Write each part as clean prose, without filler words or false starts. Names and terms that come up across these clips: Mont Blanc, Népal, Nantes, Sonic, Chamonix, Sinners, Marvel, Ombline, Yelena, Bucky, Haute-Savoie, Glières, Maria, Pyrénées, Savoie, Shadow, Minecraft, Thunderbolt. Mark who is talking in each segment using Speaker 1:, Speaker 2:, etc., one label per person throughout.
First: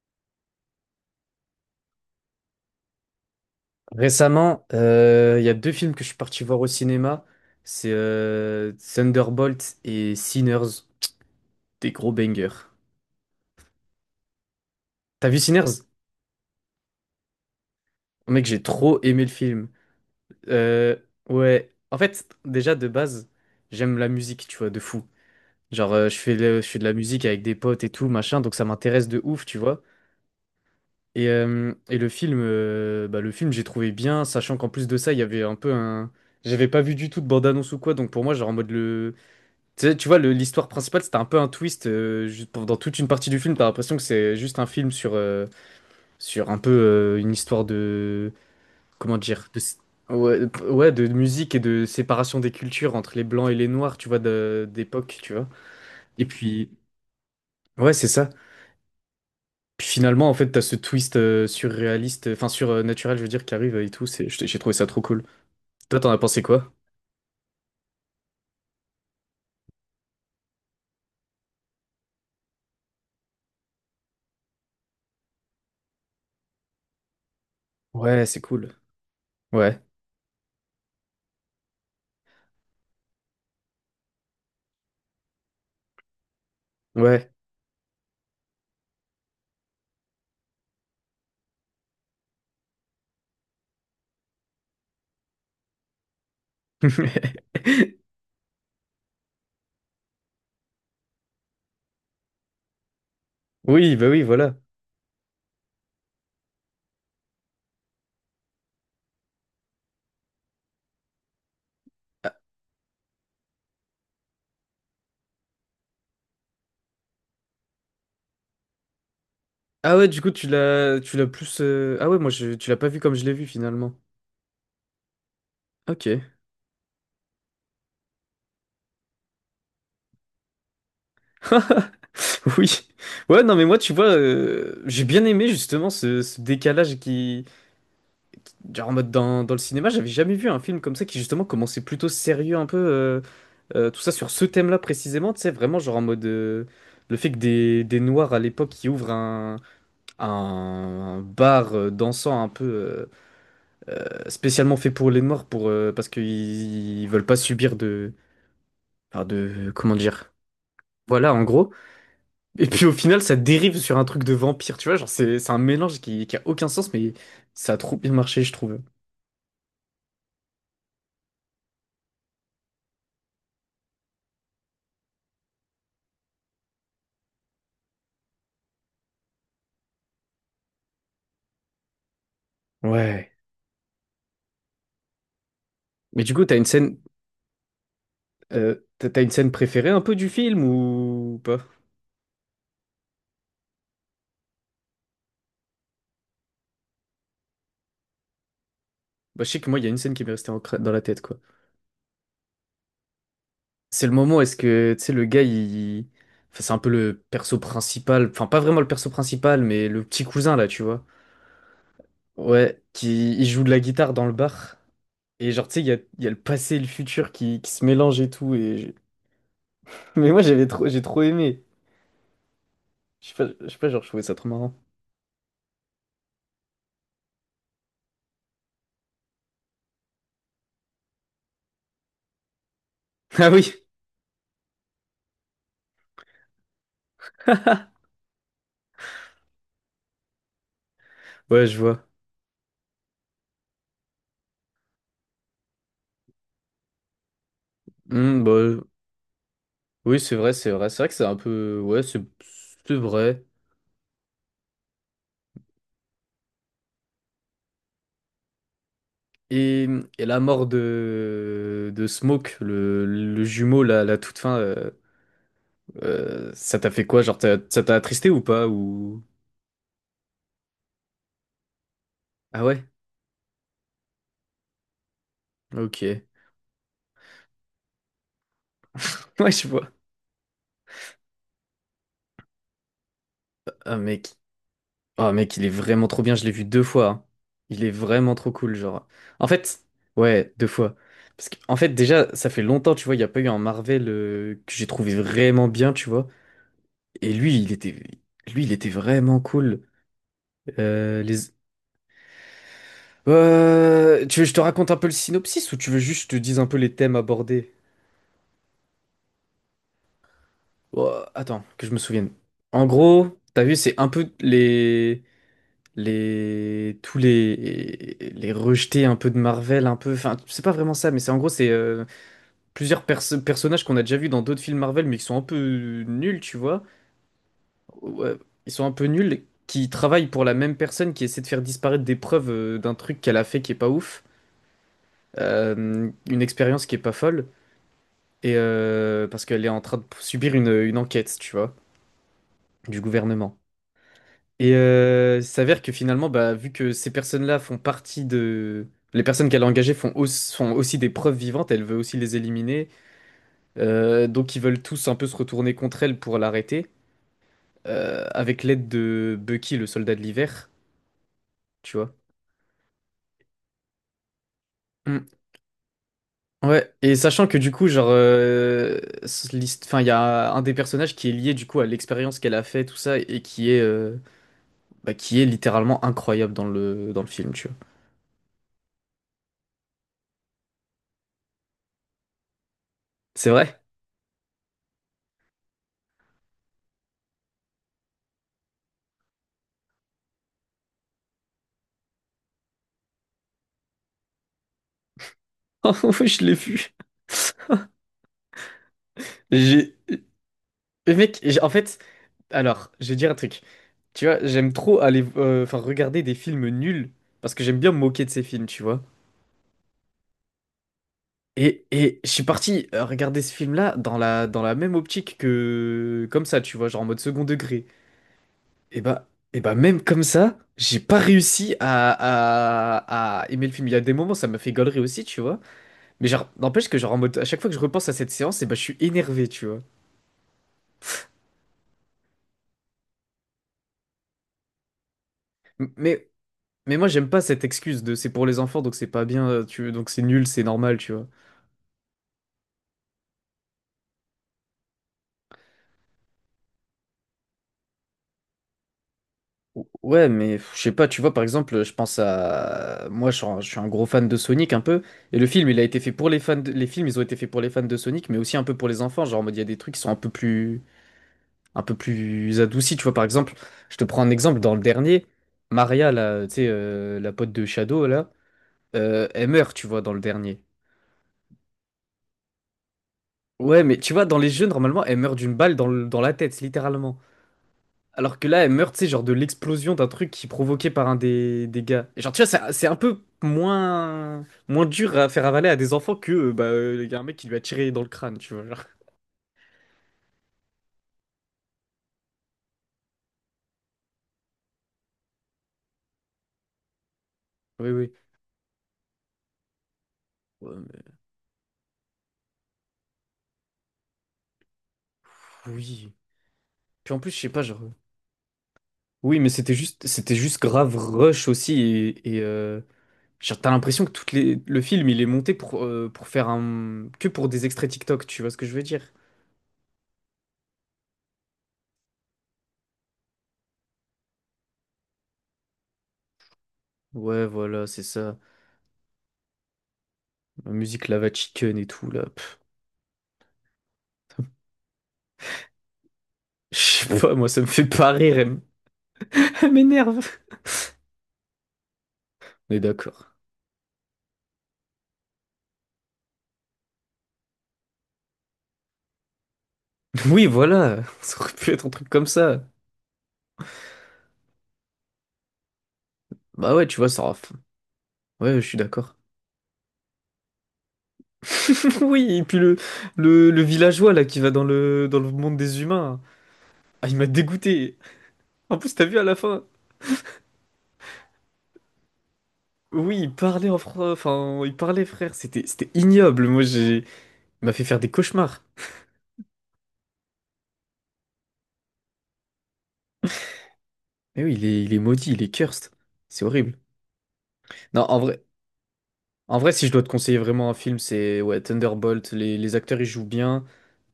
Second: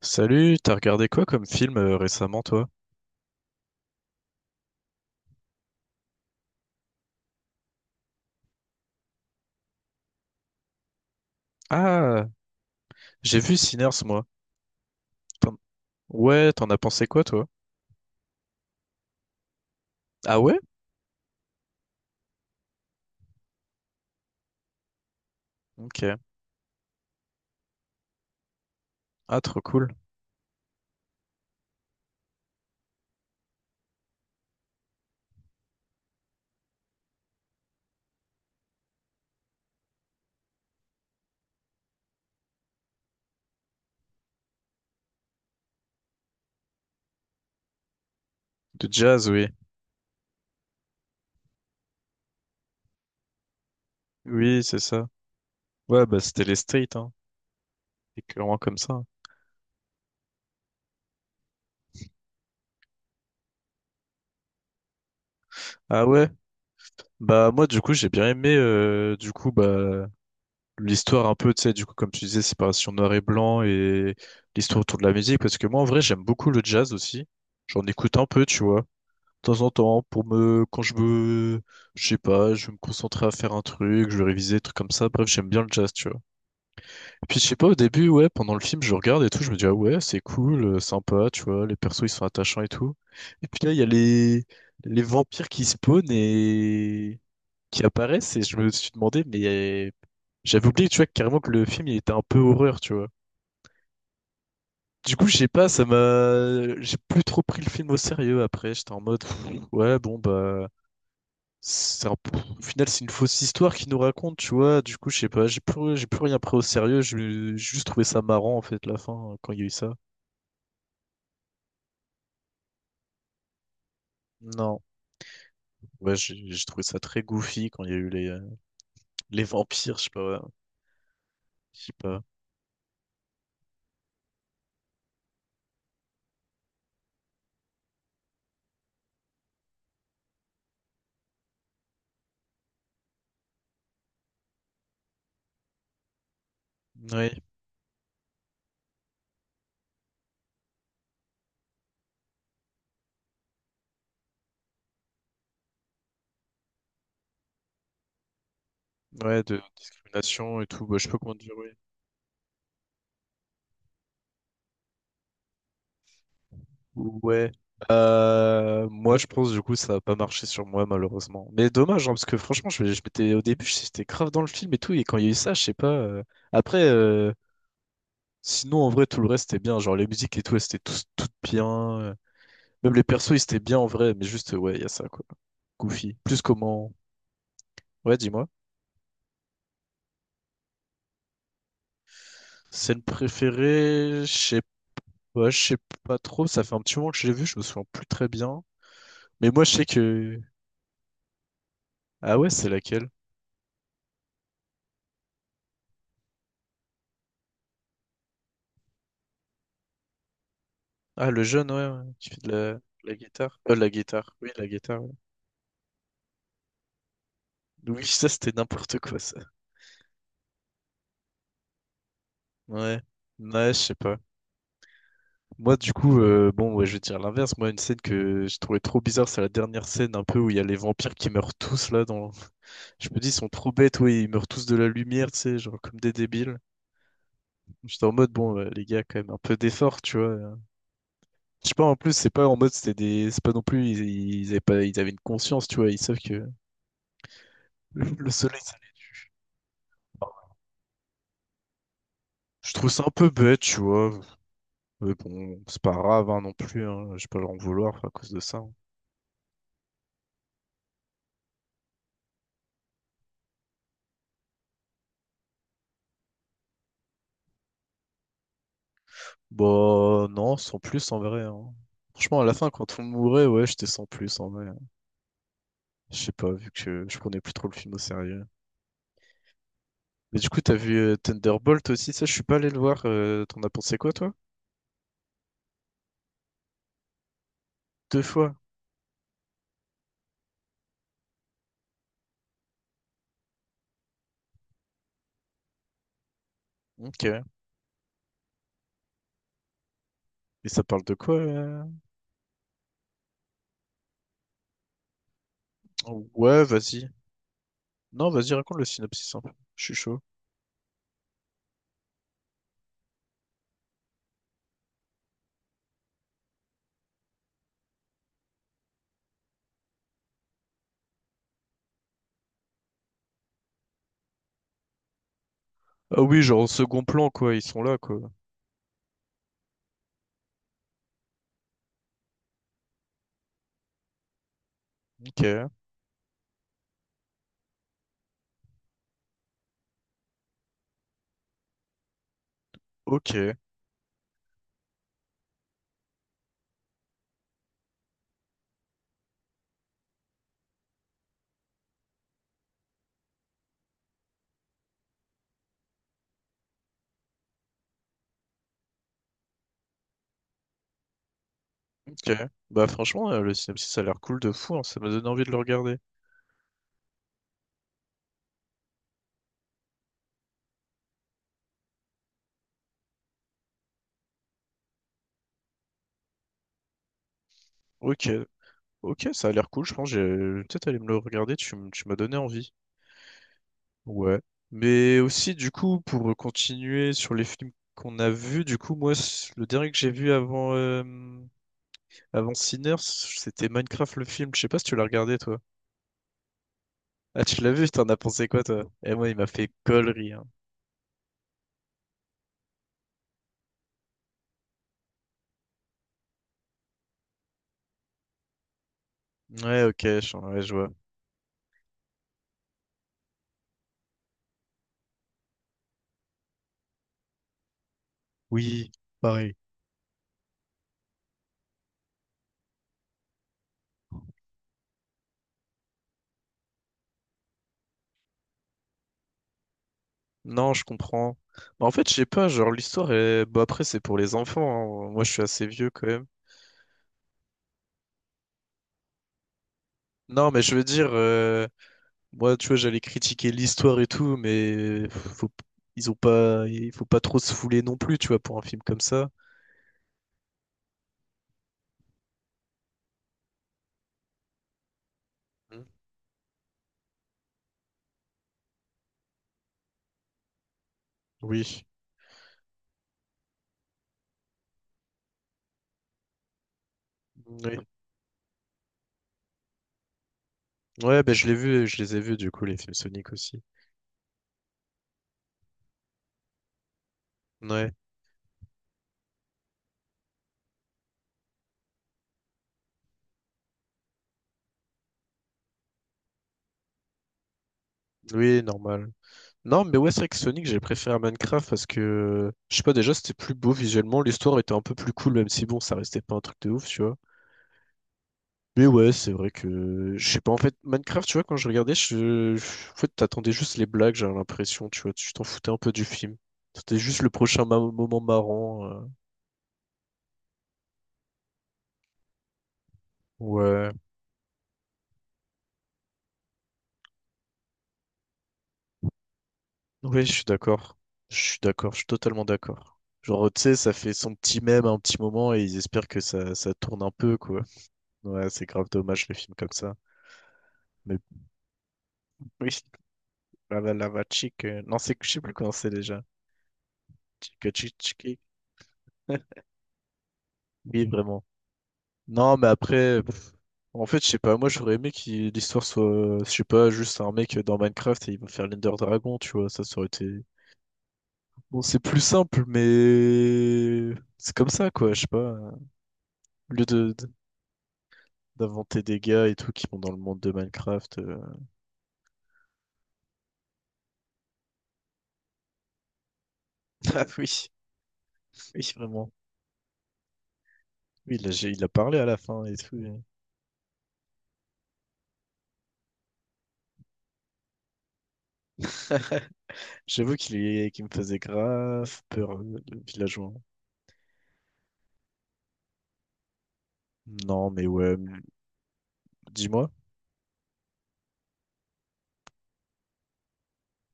Speaker 1: Salut, t'as regardé quoi comme film récemment, toi?
Speaker 2: Récemment, il y a deux films que je suis parti voir au cinéma. C'est Thunderbolt et Sinners, des gros
Speaker 1: Ah,
Speaker 2: bangers.
Speaker 1: j'ai vu Sinners, moi.
Speaker 2: T'as vu
Speaker 1: T'en-
Speaker 2: Sinners?
Speaker 1: Ouais, t'en as pensé quoi, toi?
Speaker 2: Mec, j'ai trop aimé le film.
Speaker 1: Ah ouais?
Speaker 2: Euh, ouais, en fait, déjà de base, j'aime la musique, tu vois, de fou. Genre,
Speaker 1: Ok.
Speaker 2: je fais, je fais de la musique avec des potes et tout, machin, donc ça m'intéresse de
Speaker 1: Ah,
Speaker 2: ouf, tu
Speaker 1: trop
Speaker 2: vois.
Speaker 1: cool.
Speaker 2: Et le film, bah, le film, j'ai trouvé bien, sachant qu'en plus de ça, il y avait un peu un. J'avais pas vu du tout de bande-annonce ou quoi, donc pour moi, genre en mode le. Tu sais, tu vois, l'histoire principale, c'était un peu un twist. Juste dans toute une partie du film, t'as l'impression que c'est juste un film sur, sur un peu une histoire de.
Speaker 1: De
Speaker 2: Comment
Speaker 1: jazz, oui.
Speaker 2: dire? De. Ouais, de ouais, de musique et de séparation des cultures entre les blancs et les noirs, tu vois,
Speaker 1: Oui, c'est ça.
Speaker 2: d'époque, tu vois.
Speaker 1: Ouais, bah
Speaker 2: Et
Speaker 1: c'était les
Speaker 2: puis.
Speaker 1: streets, hein.
Speaker 2: Ouais, c'est
Speaker 1: C'est
Speaker 2: ça.
Speaker 1: clairement comme ça.
Speaker 2: Puis finalement, en fait, t'as ce twist surréaliste, enfin surnaturel, je veux dire, qui arrive et tout. J'ai trouvé ça trop cool. Toi,
Speaker 1: Ah
Speaker 2: t'en as
Speaker 1: ouais?
Speaker 2: pensé quoi?
Speaker 1: Bah moi, du coup, j'ai bien aimé, du coup, bah l'histoire un peu, tu sais, du coup, comme tu disais, séparation noir et blanc et l'histoire autour de la musique, parce que moi, en vrai, j'aime beaucoup le jazz aussi. J'en écoute un
Speaker 2: Ouais, c'est
Speaker 1: peu, tu
Speaker 2: cool.
Speaker 1: vois, de temps en
Speaker 2: Ouais,
Speaker 1: temps pour me quand je me je sais pas, je vais me concentrer à faire un truc, je vais réviser des trucs comme ça, bref, j'aime bien le jazz, tu vois, et
Speaker 2: ouais.
Speaker 1: puis je sais pas, au début, ouais, pendant le film, je regarde et tout, je me dis ah ouais c'est cool, sympa, tu vois, les persos ils sont attachants et tout, et puis là il y a les vampires qui spawnent et qui apparaissent, et je me suis demandé mais j'avais oublié, tu vois, carrément que le film il était un peu horreur, tu vois.
Speaker 2: Oui, bah oui, voilà.
Speaker 1: Du coup, je sais pas, ça m'a. J'ai plus trop pris le film au sérieux après. J'étais en mode, pff, ouais, bon, bah,
Speaker 2: Ah,
Speaker 1: au final, c'est une fausse histoire qu'il nous raconte, tu vois. Du coup, je sais pas, j'ai plus rien pris au sérieux. J'ai juste trouvé ça marrant, en fait, la fin, hein, quand il y a eu ça.
Speaker 2: ah ouais, du coup, tu l'as plus. Ah ouais, moi, je, tu l'as pas vu comme je l'ai vu finalement.
Speaker 1: Non.
Speaker 2: Ok.
Speaker 1: Ouais, j'ai trouvé ça très goofy quand il y a eu les vampires, je sais pas. Ouais. Je sais pas.
Speaker 2: Oui. Ouais, non, mais moi, tu vois, j'ai bien aimé justement ce décalage qui, genre en mode dans le cinéma, j'avais jamais vu un film comme ça qui justement commençait plutôt sérieux un peu, tout ça sur ce thème-là précisément, tu sais, vraiment genre en mode le fait
Speaker 1: Ouais,
Speaker 2: que des noirs à l'époque qui ouvrent un bar dansant un peu spécialement fait pour les noirs pour, parce qu'ils veulent pas subir de, enfin
Speaker 1: ouais, de
Speaker 2: de, comment dire,
Speaker 1: discrimination et tout. Bah, je sais pas
Speaker 2: voilà
Speaker 1: comment
Speaker 2: en
Speaker 1: dire,
Speaker 2: gros.
Speaker 1: ouais.
Speaker 2: Et puis au final ça dérive sur un truc de vampire, tu vois, genre c'est un mélange qui a aucun sens mais
Speaker 1: Ouais.
Speaker 2: ça a trop bien marché je trouve.
Speaker 1: Moi, je pense, du coup, ça a pas marché sur moi, malheureusement. Mais dommage, hein, parce que franchement, je m'étais, au début, j'étais grave dans le film et tout. Et quand il y a eu ça, je sais pas. Après. Sinon, en vrai, tout le reste était bien. Genre, les musiques et tout, elles étaient toutes bien. Même les persos,
Speaker 2: Ouais.
Speaker 1: ils étaient bien en vrai. Mais juste, ouais, il y a ça, quoi. Goofy.
Speaker 2: Mais du
Speaker 1: Plus
Speaker 2: coup, t'as une
Speaker 1: comment.
Speaker 2: scène,
Speaker 1: Ouais, dis-moi.
Speaker 2: euh, t'as une scène préférée un peu du film ou pas?
Speaker 1: Scène préférée, je sais pas trop. Ça fait un petit moment que je l'ai vu, je me souviens plus très bien.
Speaker 2: Bah,
Speaker 1: Mais
Speaker 2: je sais
Speaker 1: moi, je
Speaker 2: que moi, il
Speaker 1: sais
Speaker 2: y a une scène qui m'est
Speaker 1: que.
Speaker 2: restée en dans la tête, quoi.
Speaker 1: Ah ouais, c'est laquelle?
Speaker 2: C'est le moment où est-ce que, tu sais, le gars, il. Enfin, c'est un peu le perso principal. Enfin, pas vraiment le perso principal, mais le petit cousin, là, tu vois.
Speaker 1: Ah, le jeune, ouais, ouais, qui fait de la,
Speaker 2: Ouais, qui il joue de la guitare dans le
Speaker 1: La
Speaker 2: bar.
Speaker 1: guitare. Ouais.
Speaker 2: Et genre, tu sais, il y a le passé et le futur qui se
Speaker 1: Oui,
Speaker 2: mélangent
Speaker 1: ça,
Speaker 2: et
Speaker 1: c'était
Speaker 2: tout.
Speaker 1: n'importe quoi, ça.
Speaker 2: Mais moi, j'avais trop. J'ai trop aimé.
Speaker 1: Ouais. Ouais,
Speaker 2: Je
Speaker 1: je
Speaker 2: sais pas,
Speaker 1: sais
Speaker 2: genre, je
Speaker 1: pas.
Speaker 2: trouvais ça trop marrant.
Speaker 1: Moi, du coup, bon, ouais, je vais dire l'inverse. Moi, une scène que je trouvais trop bizarre, c'est la dernière scène un peu où il y a les vampires qui meurent tous là. Dans... Je me dis, ils sont
Speaker 2: Ah
Speaker 1: trop
Speaker 2: oui!
Speaker 1: bêtes, ouais, ils meurent tous de la lumière, tu sais, genre comme des débiles. J'étais en mode, bon, les gars, quand même, un peu d'effort, tu vois.
Speaker 2: Ouais,
Speaker 1: Je sais
Speaker 2: je
Speaker 1: pas, en
Speaker 2: vois.
Speaker 1: plus, c'est pas en mode, c'était des. C'est pas non plus, ils avaient pas... ils avaient une conscience, tu vois, ils savent que le
Speaker 2: Hmm,
Speaker 1: soleil, ça
Speaker 2: bah,
Speaker 1: les tue.
Speaker 2: oui, c'est vrai, c'est vrai. C'est vrai que c'est un peu. Ouais,
Speaker 1: Je trouve
Speaker 2: c'est
Speaker 1: ça un peu
Speaker 2: vrai.
Speaker 1: bête, tu vois. Mais bon, c'est pas grave, hein, non plus, hein. Je vais pas leur en vouloir à cause de ça, hein.
Speaker 2: Et, et la mort de Smoke, le jumeau, la toute fin, ça t'a fait quoi? Genre, ça t'a attristé ou pas? Ou...
Speaker 1: Bah non, sans plus en vrai, hein. Franchement, à la
Speaker 2: Ah
Speaker 1: fin,
Speaker 2: ouais?
Speaker 1: quand on mourait, ouais, j'étais sans plus en vrai.
Speaker 2: Ok.
Speaker 1: Je sais pas, vu que je prenais plus trop le film au sérieux.
Speaker 2: Ouais, je vois.
Speaker 1: Mais du coup, t'as vu Thunderbolt aussi, ça, je suis pas allé le voir. T'en as
Speaker 2: Ah
Speaker 1: pensé quoi, toi?
Speaker 2: mec. Ah mec, il est vraiment trop bien, je l'ai vu deux fois. Hein. Il est
Speaker 1: Deux
Speaker 2: vraiment trop
Speaker 1: fois.
Speaker 2: cool, genre. En fait, ouais, deux fois. Parce que, en fait, déjà, ça fait longtemps, tu vois, il n'y a pas eu un Marvel que j'ai trouvé vraiment bien, tu vois.
Speaker 1: Ok.
Speaker 2: Et
Speaker 1: Et
Speaker 2: lui, il était vraiment cool.
Speaker 1: ça parle de
Speaker 2: Euh,
Speaker 1: quoi?
Speaker 2: les, Tu veux que je te raconte un peu le synopsis ou tu veux juste que je te dise
Speaker 1: Ouais,
Speaker 2: un peu les
Speaker 1: vas-y.
Speaker 2: thèmes abordés?
Speaker 1: Non, vas-y, raconte le synopsis un peu. Je suis chaud.
Speaker 2: Oh, attends, que je me souvienne. En gros, t'as vu, c'est un peu tous les rejetés un peu de Marvel, un peu, enfin, c'est pas vraiment ça, mais c'est en gros, c'est plusieurs personnages qu'on a déjà vus dans d'autres films Marvel, mais qui sont un peu
Speaker 1: Ah
Speaker 2: nuls,
Speaker 1: oui,
Speaker 2: tu
Speaker 1: genre au
Speaker 2: vois.
Speaker 1: second plan, quoi, ils sont là, quoi.
Speaker 2: Ouais, ils sont un peu nuls, qui travaillent pour la même personne, qui essaie de faire disparaître des preuves d'un truc qu'elle a fait qui est pas ouf,
Speaker 1: Ok,
Speaker 2: une expérience qui est pas folle. Et parce qu'elle est en train de subir une enquête, tu vois, du
Speaker 1: ok,
Speaker 2: gouvernement. Et il s'avère que finalement, bah, vu que ces personnes-là font partie de... Les personnes qu'elle a engagées font, font aussi des preuves vivantes, elle veut aussi les éliminer. Donc ils veulent tous un peu se retourner contre elle pour l'arrêter, avec l'aide de Bucky, le soldat de l'hiver, tu vois.
Speaker 1: ok. Bah franchement, le synopsis, ça a l'air cool de fou, hein, ça m'a donné
Speaker 2: Mm.
Speaker 1: envie de le regarder.
Speaker 2: Ouais, et sachant que du coup, genre, euh. Enfin, il y a un des personnages qui est lié du coup à l'expérience qu'elle a fait, tout ça, et qui est, bah, qui est littéralement incroyable dans le film, tu vois.
Speaker 1: Ok, ok, ça a l'air cool, je pense. J'ai peut-être aller me le regarder, tu m'as donné envie.
Speaker 2: C'est vrai?
Speaker 1: Ouais. Mais aussi, du coup, pour continuer sur les films qu'on a vus, du coup, moi, le dernier que j'ai vu avant, avant Sinners, c'était Minecraft le film. Je sais pas si tu l'as regardé, toi.
Speaker 2: Oh ouais, je l'ai vu.
Speaker 1: Ah, tu l'as vu, t'en as pensé quoi, toi? Eh, moi, il m'a fait
Speaker 2: J'ai,
Speaker 1: gollerie, hein.
Speaker 2: mais mec, alors, je vais dire un truc. Tu vois, j'aime trop aller, enfin, regarder des films nuls parce que j'aime bien me moquer de ces films, tu vois.
Speaker 1: Ouais, ok, ouais, je vois.
Speaker 2: Et je suis parti regarder ce film-là dans la même optique que comme ça, tu vois, genre en mode second degré.
Speaker 1: Oui,
Speaker 2: Et bah,
Speaker 1: pareil.
Speaker 2: et bah même comme ça, j'ai pas réussi à aimer le film. Il y a des moments, ça m'a fait galerie aussi, tu vois. Mais genre, n'empêche que genre en mode, à chaque fois que je repense à cette séance, et bah, je suis énervé, tu vois.
Speaker 1: Non, je comprends. Bah, en fait, je sais pas, genre, l'histoire est... Bah, après, c'est pour les enfants, hein. Moi, je suis assez vieux
Speaker 2: M-
Speaker 1: quand même.
Speaker 2: Mais, mais moi, j'aime pas cette excuse de c'est pour les enfants, donc c'est pas bien, tu donc c'est nul,
Speaker 1: Non, mais
Speaker 2: c'est
Speaker 1: je veux
Speaker 2: normal,
Speaker 1: dire,
Speaker 2: tu vois.
Speaker 1: moi, tu vois, j'allais critiquer l'histoire et tout, ils ont pas, il faut pas trop se fouler non plus, tu vois, pour un film comme ça.
Speaker 2: Ouais, mais pff, je sais pas, tu vois, par exemple, je pense à... Moi, je suis un gros fan de Sonic, un peu, et le film, il a
Speaker 1: Mhm.
Speaker 2: été fait pour les fans de. Les films, ils ont été faits pour les fans de Sonic, mais aussi un peu pour les enfants, genre en mode, il y a des trucs qui sont un peu plus...
Speaker 1: Oui.
Speaker 2: Un peu plus adoucis, tu vois, par exemple, je te prends un exemple, dans le dernier, Maria, là, tu sais, la pote de
Speaker 1: Oui.
Speaker 2: Shadow, là, elle meurt, tu vois, dans le dernier.
Speaker 1: Ouais, ben je l'ai vu, je les ai vus du coup, les films Sonic aussi.
Speaker 2: Ouais, mais tu vois, dans les jeux, normalement, elle meurt d'une balle dans, dans la tête, littéralement.
Speaker 1: Ouais.
Speaker 2: Alors que là, elle meurt, tu sais, genre de l'explosion d'un truc qui est provoqué par un des gars. Et genre, tu vois, c'est un peu moins, moins dur à faire avaler à des enfants que, bah, il y a un mec qui lui a tiré dans le crâne, tu
Speaker 1: Oui,
Speaker 2: vois, genre.
Speaker 1: normal. Non, mais ouais, c'est vrai que Sonic, j'ai préféré à Minecraft parce que, je sais pas, déjà, c'était plus beau visuellement, l'histoire était un peu plus cool, même si bon, ça restait pas un truc de ouf, tu vois.
Speaker 2: Oui, oui.
Speaker 1: Mais ouais, c'est vrai que je sais pas en fait
Speaker 2: Ouais, mais-
Speaker 1: Minecraft, tu vois quand je regardais, je en fait t'attendais juste les blagues, j'avais l'impression, tu vois, tu t'en foutais un peu du
Speaker 2: Oui.
Speaker 1: film. C'était
Speaker 2: Puis en
Speaker 1: juste le
Speaker 2: plus, je sais pas,
Speaker 1: prochain
Speaker 2: genre.
Speaker 1: moment marrant.
Speaker 2: Oui, mais c'était juste grave rush aussi. Et, genre, t'as
Speaker 1: Ouais.
Speaker 2: l'impression que toutes les, le film, il est monté pour faire un. Que pour des extraits TikTok, tu vois ce que je veux dire?
Speaker 1: Ouais, je suis d'accord. Je suis d'accord, je suis totalement d'accord. Genre tu sais, ça fait son petit mème à un petit moment et ils espèrent que ça tourne un peu
Speaker 2: Ouais,
Speaker 1: quoi.
Speaker 2: voilà, c'est ça.
Speaker 1: Ouais, c'est grave dommage le film comme ça.
Speaker 2: La musique
Speaker 1: Mais
Speaker 2: Lava Chicken et tout, là.
Speaker 1: oui, lava chick. Non, c'est je sais plus comment c'est déjà.
Speaker 2: Je sais pas, moi, ça me
Speaker 1: Chica
Speaker 2: fait
Speaker 1: chick
Speaker 2: pas
Speaker 1: chick.
Speaker 2: rire. Elle m'énerve.
Speaker 1: Oui, vraiment. Non, mais
Speaker 2: On est
Speaker 1: après.
Speaker 2: d'accord.
Speaker 1: En fait, je sais pas, moi j'aurais aimé que l'histoire soit, je sais pas, juste un mec dans Minecraft et il va faire l'Ender Dragon, tu vois, ça aurait été...
Speaker 2: Oui, voilà. Ça aurait pu
Speaker 1: Bon,
Speaker 2: être un
Speaker 1: c'est
Speaker 2: truc
Speaker 1: plus
Speaker 2: comme ça.
Speaker 1: simple, mais c'est comme ça, quoi, je sais pas. Au
Speaker 2: Bah
Speaker 1: lieu
Speaker 2: ouais, tu vois, ça aura... Ouais, je suis
Speaker 1: d'inventer
Speaker 2: d'accord.
Speaker 1: des gars et tout qui vont dans le monde de Minecraft...
Speaker 2: Oui, et puis le villageois, là, qui va dans le monde des humains. Ah, il
Speaker 1: Ah
Speaker 2: m'a
Speaker 1: oui,
Speaker 2: dégoûté. En
Speaker 1: oui,
Speaker 2: plus, t'as vu à
Speaker 1: vraiment.
Speaker 2: la fin.
Speaker 1: Oui, il a parlé à la fin et tout. Et
Speaker 2: Oui, il parlait en français. Enfin, il parlait, frère. C'était, c'était ignoble. Moi, j'ai... Il m'a fait faire des cauchemars.
Speaker 1: j'avoue qu'il est, qu'il me faisait grave peur, le villageois.
Speaker 2: Mais oui, il est maudit, il est cursed. C'est horrible.
Speaker 1: Non, mais
Speaker 2: Non,
Speaker 1: ouais,
Speaker 2: en vrai.
Speaker 1: m-
Speaker 2: En vrai, si
Speaker 1: Dis-moi.
Speaker 2: je dois te conseiller vraiment un film, c'est ouais, Thunderbolt. Les acteurs, ils jouent bien.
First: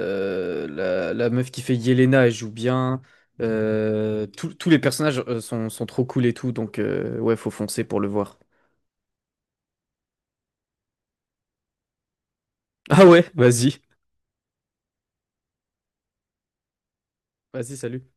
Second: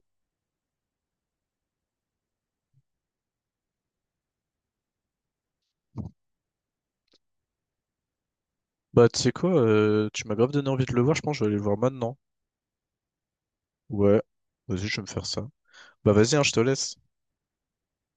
Speaker 2: La, la meuf qui fait Yelena, elle joue bien. Euh, tous les personnages sont, sont trop cool et tout. Donc, ouais, faut foncer pour le voir.
Speaker 1: Bah, tu sais quoi, tu m'as grave donné envie de le voir, je pense que je vais aller le voir maintenant.
Speaker 2: Ah ouais, vas-y.
Speaker 1: Ouais, vas-y, je vais me faire ça. Bah vas-y, hein, je te laisse.
Speaker 2: Vas-y, salut.